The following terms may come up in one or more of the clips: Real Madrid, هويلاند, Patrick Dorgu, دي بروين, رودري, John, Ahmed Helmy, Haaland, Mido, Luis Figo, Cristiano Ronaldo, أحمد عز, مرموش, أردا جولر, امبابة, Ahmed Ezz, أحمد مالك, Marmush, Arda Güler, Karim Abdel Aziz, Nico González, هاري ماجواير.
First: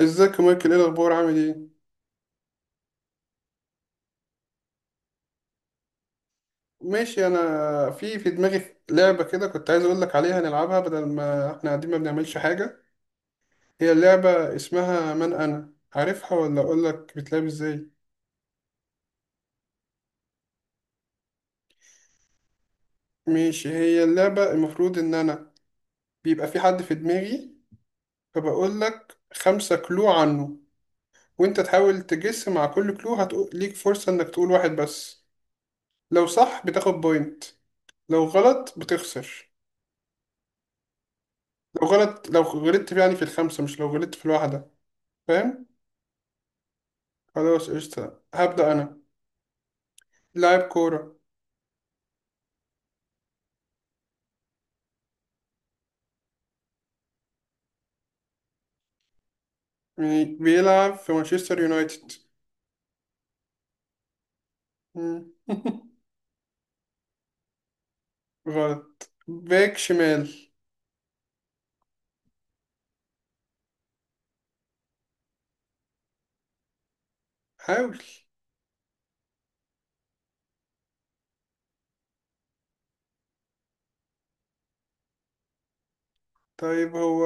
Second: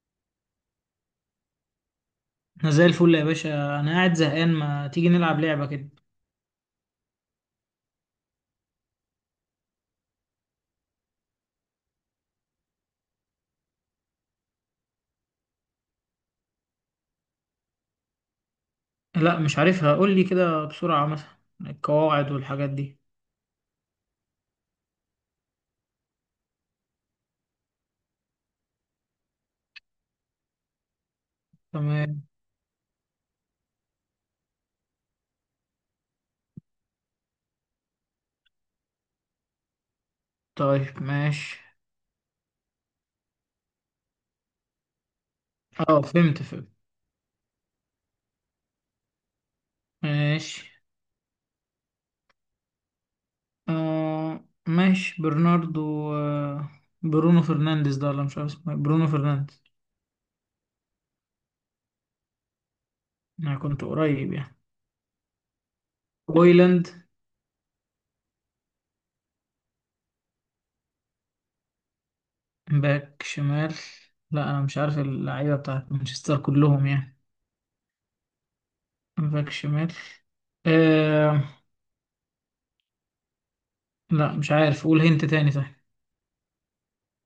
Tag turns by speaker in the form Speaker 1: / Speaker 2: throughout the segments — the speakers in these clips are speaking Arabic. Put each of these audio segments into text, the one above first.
Speaker 1: ازيك يا مايكل؟ ايه الاخبار؟ عامل ايه؟
Speaker 2: انا زي الفل يا باشا، انا قاعد زهقان. ما تيجي نلعب لعبة كده؟
Speaker 1: ماشي، انا في دماغي لعبه كده، كنت عايز اقول لك عليها نلعبها بدل ما احنا قاعدين ما بنعملش حاجه. هي لعبه اسمها من، انا عارفها ولا اقول لك بتلعب ازاي؟
Speaker 2: لا مش عارفها، قول لي كده بسرعة مثلا القواعد والحاجات دي.
Speaker 1: ماشي، هي اللعبه المفروض ان انا بيبقى في حد في دماغي، فبقول لك 5 كلو عنه، وانت تحاول
Speaker 2: تمام.
Speaker 1: تجس. مع كل كلو هتقول ليك فرصه انك تقول واحد بس. لو صح بتاخد بوينت، لو غلط بتخسر.
Speaker 2: طيب ماشي.
Speaker 1: لو غلطت يعني في الخمسه، مش لو غلطت في الواحده. فاهم؟
Speaker 2: اه فهمت.
Speaker 1: خلاص قشطة، هبدأ أنا. لاعب
Speaker 2: ماشي.
Speaker 1: كورة.
Speaker 2: آه ماشي، برناردو. آه برونو فرنانديز ده، ولا مش عارف اسمه إيه. برونو فرنانديز.
Speaker 1: يعني بيلعب في مانشستر يونايتد.
Speaker 2: انا كنت قريب يعني.
Speaker 1: مم.
Speaker 2: بويلاند.
Speaker 1: غلط، باك شمال.
Speaker 2: باك شمال. لا انا مش عارف اللعيبة بتاعت مانشستر كلهم يعني.
Speaker 1: حاول.
Speaker 2: باك شمال. آه. لا مش عارف، قول هنت تاني طيب.
Speaker 1: طيب هو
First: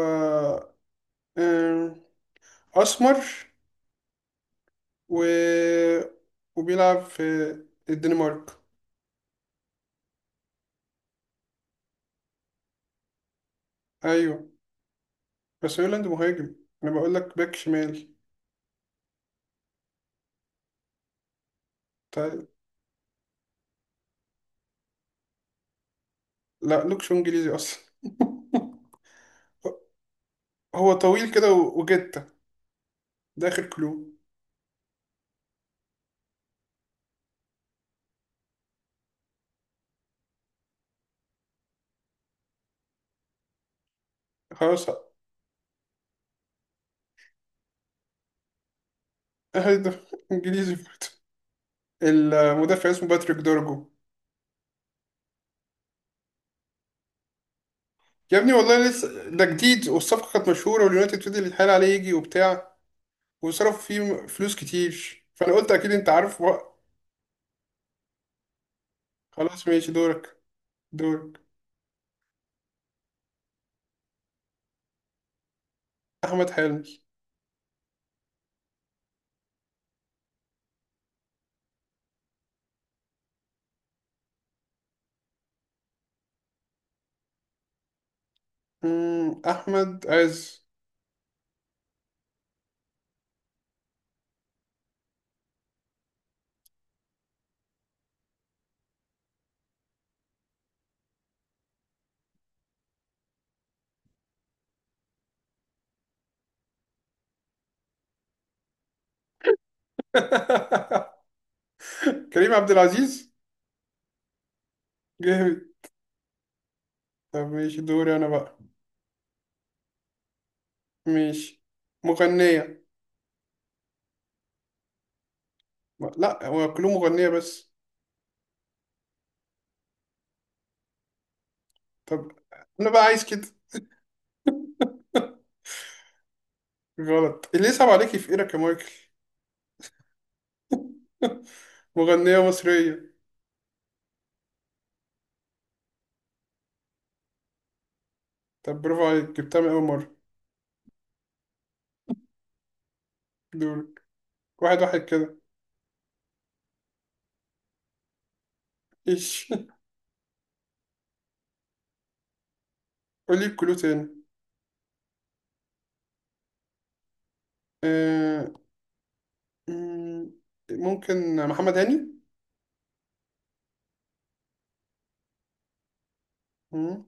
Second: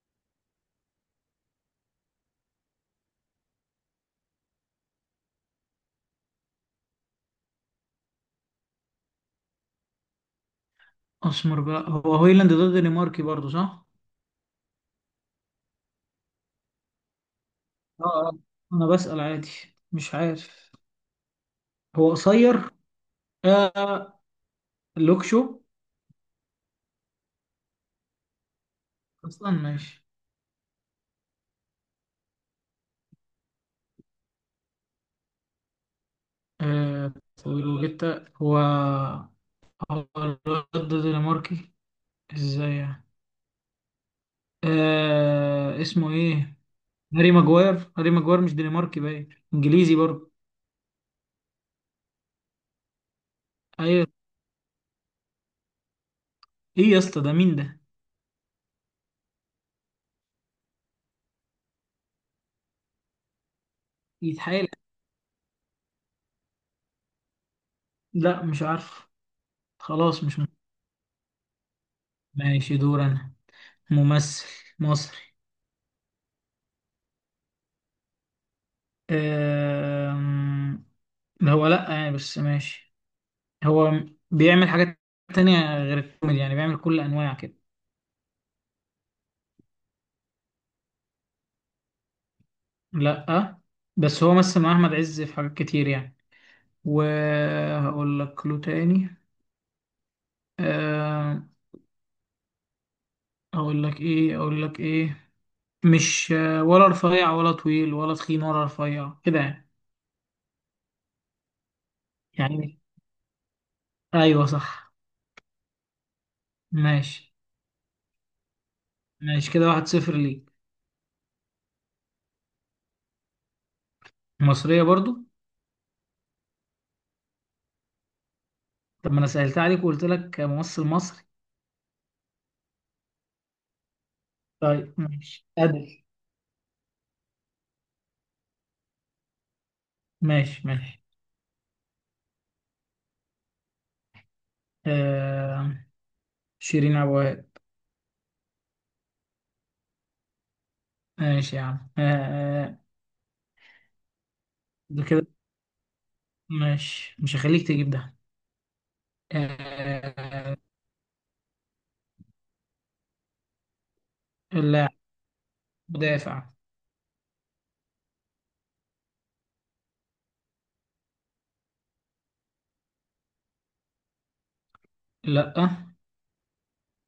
Speaker 1: آم، أسمر و... وبيلعب في الدنمارك.
Speaker 2: اسمر بقى، هو هويلاند ده دنماركي برضه صح؟
Speaker 1: أيوه، بس هويلاند مهاجم، أنا بقول لك باك
Speaker 2: اه
Speaker 1: شمال.
Speaker 2: اه، انا بسأل عادي، مش عارف. هو
Speaker 1: طيب،
Speaker 2: قصير. آه لوكشو.
Speaker 1: لا، لوكش إنجليزي أصلا.
Speaker 2: اصلا ماشي.
Speaker 1: هو طويل كده وجتة، ده آخر كلو.
Speaker 2: آه طويل وجتا هو. هو الواد ده دنماركي ازاي يعني؟
Speaker 1: خلاص.
Speaker 2: آه اسمه ايه، هاري ماجواير. هاري ماجواير مش دنماركي، باين انجليزي
Speaker 1: أهدف
Speaker 2: برضه.
Speaker 1: إنجليزي برضه. المدافع اسمه باتريك دورجو.
Speaker 2: ايوه. ايه يا اسطى ده مين ده؟
Speaker 1: يا ابني والله لسه ده جديد، والصفقة كانت مشهورة، واليونايتد فضل يتحايل عليه يجي وبتاع، وصرفوا فيه فلوس
Speaker 2: يتحايل.
Speaker 1: كتير، فأنا قلت أكيد أنت عارف بقى.
Speaker 2: لا مش عارف.
Speaker 1: خلاص ماشي،
Speaker 2: خلاص
Speaker 1: دورك.
Speaker 2: مش م-
Speaker 1: دورك.
Speaker 2: ماشي دور انا. ممثل مصري.
Speaker 1: أحمد حلمي.
Speaker 2: أم، ده هو لأ يعني، بس ماشي. هو بيعمل حاجات تانية غير الكوميدي يعني، بيعمل كل أنواع كده.
Speaker 1: أحمد عز.
Speaker 2: لأ بس هو مثل مع أحمد عز في حاجات كتير يعني، وهقول لك له تاني. أم، أقول لك إيه. مش ولا رفيع ولا طويل ولا تخين، ولا رفيع كده يعني.
Speaker 1: كريم عبد
Speaker 2: يعني
Speaker 1: العزيز.
Speaker 2: أيوه صح.
Speaker 1: جامد.
Speaker 2: ماشي.
Speaker 1: طب ماشي، دوري أنا بقى.
Speaker 2: ماشي كده 1-0 ليك.
Speaker 1: ماشي. مغنية.
Speaker 2: مصرية برضو.
Speaker 1: لا، هو كلهم مغنية بس.
Speaker 2: طب ما أنا سهلت عليك وقلت لك ممثل مصري.
Speaker 1: طب أنا بقى عايز كده.
Speaker 2: طيب ماشي أدل.
Speaker 1: غلط. اللي يصعب عليكي في إيرك يا مايكل.
Speaker 2: ماشي ماشي.
Speaker 1: مغنية مصرية.
Speaker 2: آه شيرين أبو وهاب.
Speaker 1: طب برافو عليك، جبتها من أول مرة.
Speaker 2: ماشي يا عم. آه. آه،
Speaker 1: دورك. 1-1
Speaker 2: ده كده
Speaker 1: كده.
Speaker 2: ماشي، مش هخليك تجيب ده.
Speaker 1: إيش؟
Speaker 2: آه.
Speaker 1: قولي الكلو تاني.
Speaker 2: اللاعب مدافع.
Speaker 1: آه... مم، ممكن محمد هاني.
Speaker 2: لأ.
Speaker 1: مم،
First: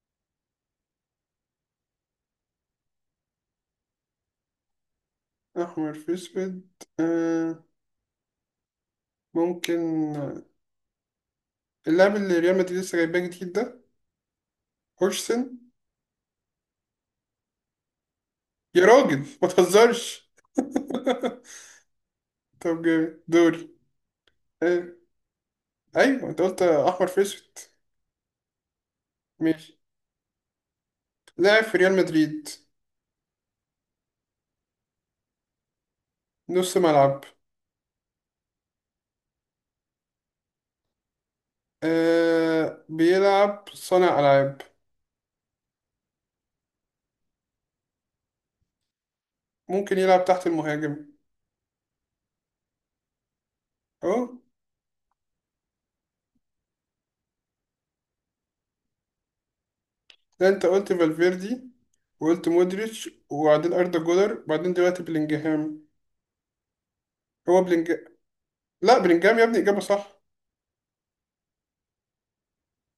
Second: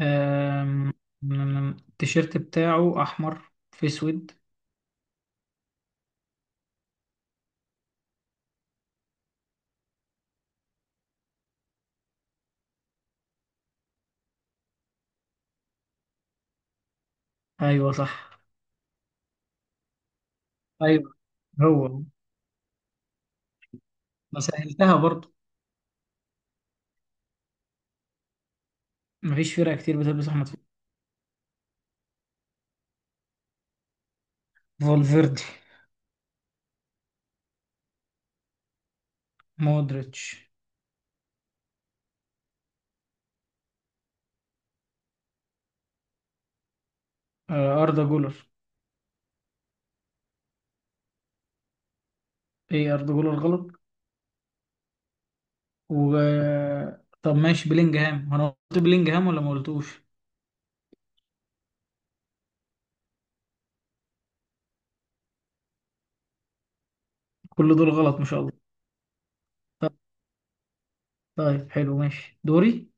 Speaker 2: آم، التيشيرت بتاعه أحمر في أسود.
Speaker 1: أحمر في أسود. آه... ممكن. اللاعب اللي ريال مدريد لسه جايباه جديد ده. هورسن.
Speaker 2: أيوه صح.
Speaker 1: يا راجل ما تهزرش.
Speaker 2: أيوه هو.
Speaker 1: طب جامد دوري.
Speaker 2: ما
Speaker 1: آه...
Speaker 2: سهلتها برضه،
Speaker 1: أيوه أنت قلت أحمر في أسود.
Speaker 2: مفيش فرقة
Speaker 1: ماشي.
Speaker 2: كتير بتلبس أحمر.
Speaker 1: لاعب في ريال مدريد.
Speaker 2: فولفيردي.
Speaker 1: نص ملعب.
Speaker 2: مودريتش.
Speaker 1: بيلعب صانع ألعاب.
Speaker 2: آه أردا جولر.
Speaker 1: ممكن يلعب تحت المهاجم.
Speaker 2: إيه أردا جولر غلط.
Speaker 1: اه.
Speaker 2: و طب ماشي بلينجهام، انا قلت بلينجهام ولا ما قلتوش؟
Speaker 1: ده انت قلت فالفيردي، وقلت مودريتش، وبعدين اردا جولر، بعدين دلوقتي بلينجهام. هو
Speaker 2: كل دول
Speaker 1: بلينج.
Speaker 2: غلط ما شاء الله.
Speaker 1: لا، بلينجهام يا ابني اجابه
Speaker 2: طب.
Speaker 1: صح.
Speaker 2: طيب حلو ماشي دوري.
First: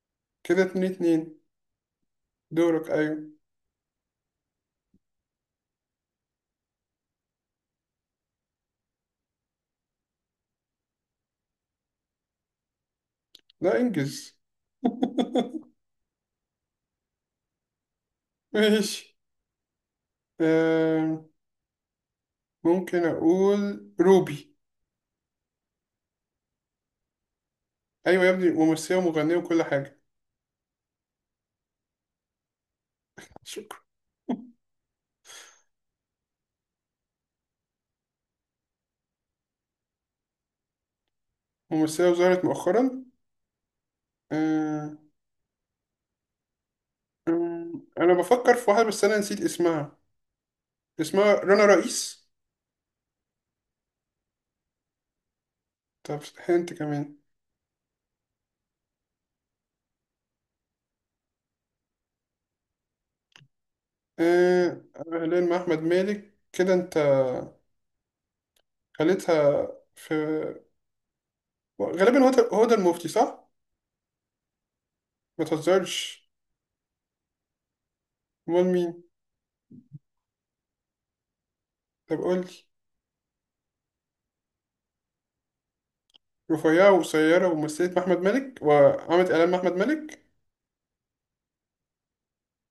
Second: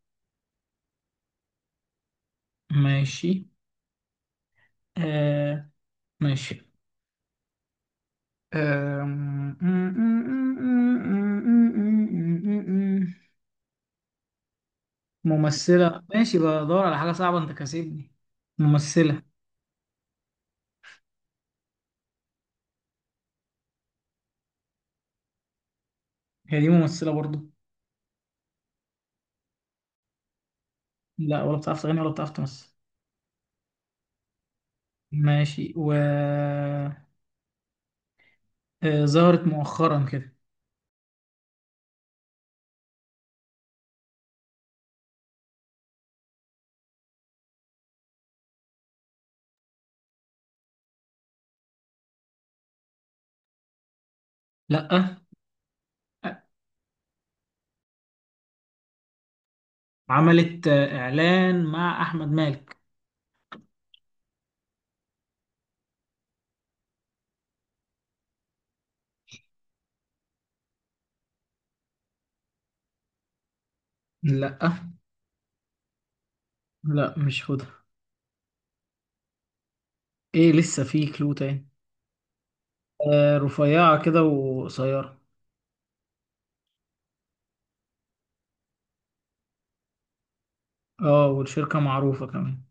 Speaker 1: كده 2-2. دورك، ايوه.
Speaker 2: ماشي. آه. ماشي. آه...
Speaker 1: لا انجز.
Speaker 2: ممثلة. ماشي بدور على حاجة صعبة، انت كاسبني.
Speaker 1: ماشي.
Speaker 2: ممثلة.
Speaker 1: آم، ممكن اقول روبي.
Speaker 2: هي دي ممثلة برضو؟
Speaker 1: ايوه يا ابني، ممثله ومغنيه وكل حاجه.
Speaker 2: لا ولا بتعرف تغني ولا بتعرف تمثل.
Speaker 1: شكرا.
Speaker 2: ماشي و ظهرت مؤخرا كده.
Speaker 1: ممثله وظهرت مؤخرا. آم، انا بفكر في واحده بس انا نسيت اسمها. اسمها رنا رئيس.
Speaker 2: لا.
Speaker 1: طب انت كمان.
Speaker 2: عملت إعلان مع أحمد مالك.
Speaker 1: آه، هلال مع احمد مالك كده، انت خليتها في. غالبا هو هو ده المفتي صح؟
Speaker 2: لا
Speaker 1: ما تهزرش.
Speaker 2: لا مش خدها.
Speaker 1: امال مين؟
Speaker 2: ايه لسه في كلو تاني.
Speaker 1: طب قول لي.
Speaker 2: آه رفيعة كده وقصيرة.
Speaker 1: رفيعة وقصيرة ومثلت مع أحمد مالك وعملت إعلان مع أحمد مالك.
Speaker 2: اه والشركة معروفة كمان.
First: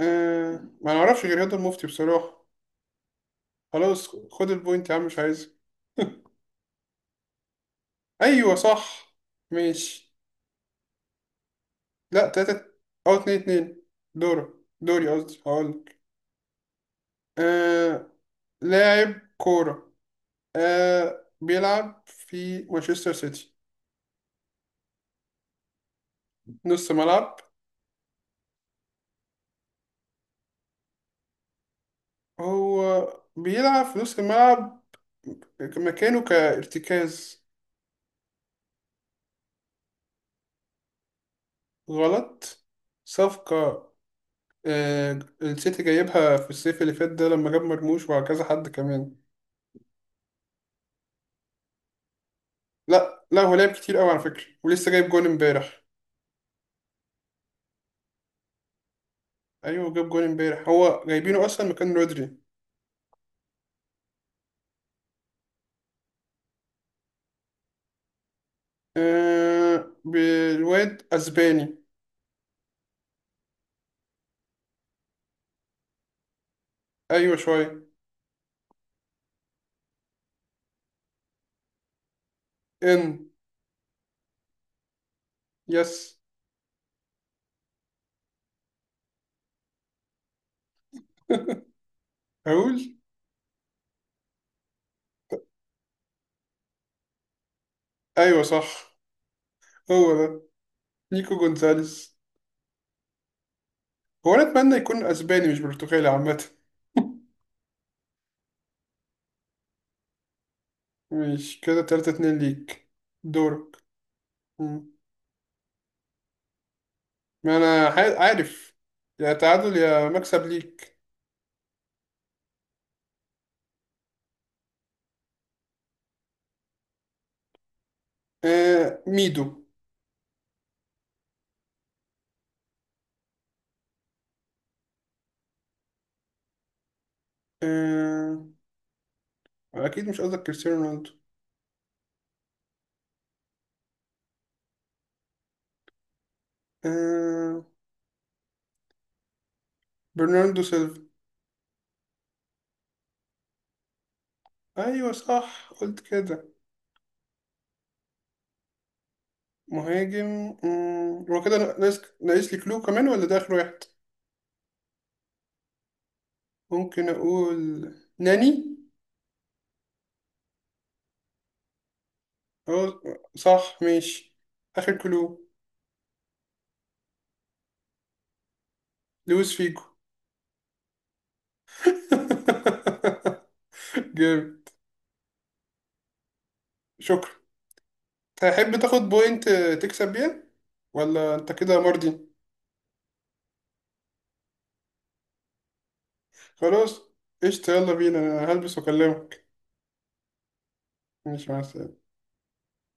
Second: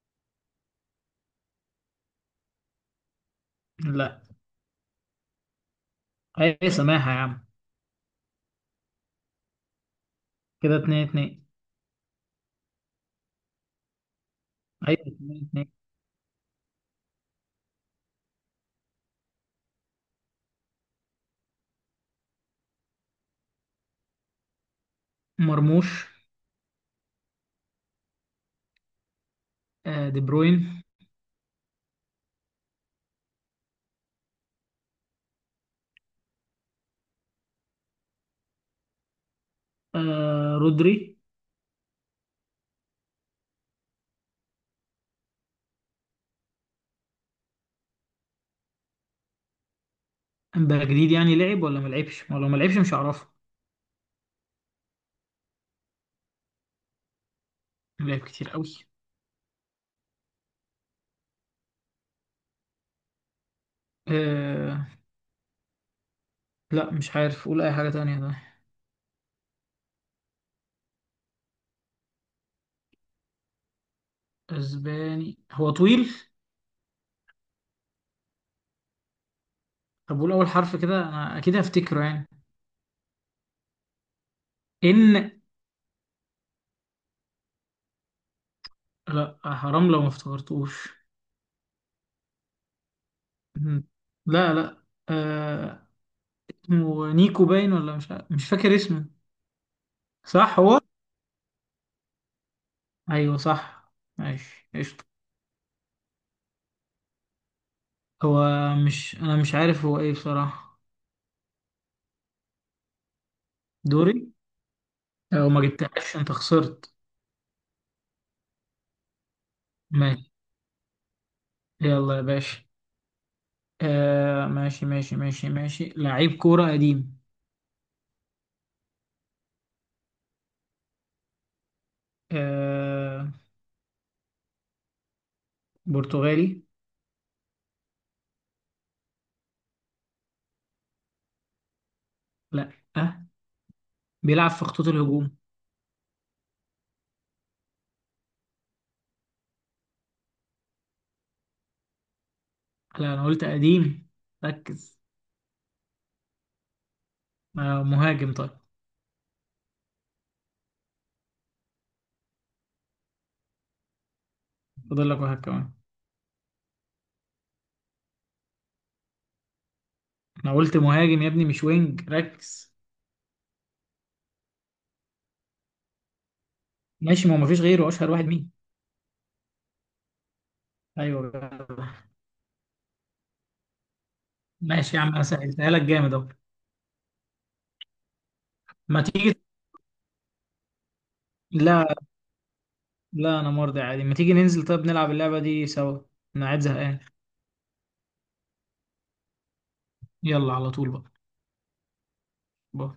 Speaker 1: آه. ما نعرفش غير هدى المفتي بصراحة. خلاص
Speaker 2: لا
Speaker 1: خد البوينت يا عم، مش عايزها.
Speaker 2: اي سماحة يا عم.
Speaker 1: أيوة صح. ماشي.
Speaker 2: كده 2-2.
Speaker 1: لا، تلاتة. أو 2-2. دورة
Speaker 2: ايوه
Speaker 1: دوري قصدي،
Speaker 2: 2-2.
Speaker 1: هقولك. آه. لاعب كورة. آه بيلعب في مانشستر سيتي.
Speaker 2: مرموش.
Speaker 1: نص ملعب.
Speaker 2: آه دي بروين.
Speaker 1: هو بيلعب في نص الملعب، مكانه كارتكاز.
Speaker 2: آه رودري.
Speaker 1: غلط. صفقة. آه، السيتي جايبها في الصيف اللي فات ده، لما جاب مرموش وكذا حد كمان.
Speaker 2: امبابة جديد يعني، لعب ولا ما لعبش؟ ولو ما لعبش مش
Speaker 1: لا
Speaker 2: هعرفه.
Speaker 1: لا، هو لعب كتير قوي على فكرة، ولسه جايب جون امبارح.
Speaker 2: لعب كتير قوي.
Speaker 1: ايوه، جاب جون امبارح، هو جايبينه اصلا مكان رودري.
Speaker 2: آه. لا مش عارف، قول اي حاجة تانية ده.
Speaker 1: آه بالواد اسباني.
Speaker 2: اسباني، هو طويل.
Speaker 1: ايوه شوية.
Speaker 2: طب قول اول حرف كده انا اكيد هفتكره يعني.
Speaker 1: ان.
Speaker 2: ان.
Speaker 1: يس.
Speaker 2: لا حرام لو ما افتكرتوش.
Speaker 1: هقول.
Speaker 2: مم. لا لا. آه... اسمه نيكو باين، ولا
Speaker 1: ايوه
Speaker 2: مش فاكر
Speaker 1: صح،
Speaker 2: اسمه.
Speaker 1: هو ده.
Speaker 2: صح هو.
Speaker 1: نيكو جونزاليس.
Speaker 2: ايوه صح.
Speaker 1: هو انا
Speaker 2: ماشي
Speaker 1: اتمنى يكون
Speaker 2: قشطة.
Speaker 1: اسباني مش برتغالي عامة.
Speaker 2: هو مش انا، مش عارف هو ايه بصراحة.
Speaker 1: مش كده 3-2 ليك. دورك.
Speaker 2: دوري.
Speaker 1: مم.
Speaker 2: لو ما جبتهاش انت خسرت.
Speaker 1: ما انا عارف. يا تعادل يا
Speaker 2: ماشي.
Speaker 1: مكسب ليك.
Speaker 2: يلا يا باشا. ماشي، لعيب كورة قديم.
Speaker 1: آه ميدو.
Speaker 2: آه... برتغالي.
Speaker 1: آه. اكيد مش قصدك كريستيانو رونالدو.
Speaker 2: لا. آه. بيلعب في خطوط الهجوم.
Speaker 1: آه. برناردو سيلفا.
Speaker 2: لا انا قلت قديم، ركز.
Speaker 1: ايوه صح، قلت كده.
Speaker 2: آه مهاجم طيب.
Speaker 1: مهاجم. هو كده ناقص لي كلو كمان ولا ده اخر واحد؟
Speaker 2: فاضل لك واحد كمان.
Speaker 1: ممكن اقول ناني.
Speaker 2: انا قلت مهاجم يا ابني مش وينج، ركز.
Speaker 1: اه. صح ماشي. آخر كلو.
Speaker 2: ماشي، ما هو مفيش غيره، اشهر واحد مين؟
Speaker 1: لويس فيجو.
Speaker 2: ايوه جدع.
Speaker 1: جيم.
Speaker 2: ماشي يا عم انا سهلتها لك جامد اهو.
Speaker 1: شكرا. تحب تاخد
Speaker 2: ما تيجي.
Speaker 1: بوينت تكسب بيها ولا انت كده
Speaker 2: لا
Speaker 1: مرضي؟
Speaker 2: لا انا مرضي عادي، ما تيجي ننزل طيب نلعب اللعبة دي سوا. انا قاعد زهقان.
Speaker 1: خلاص قشطة، يلا بينا، أنا هلبس واكلمك.
Speaker 2: يلا على طول بقى.
Speaker 1: ماشي، مع السلامة.
Speaker 2: باي.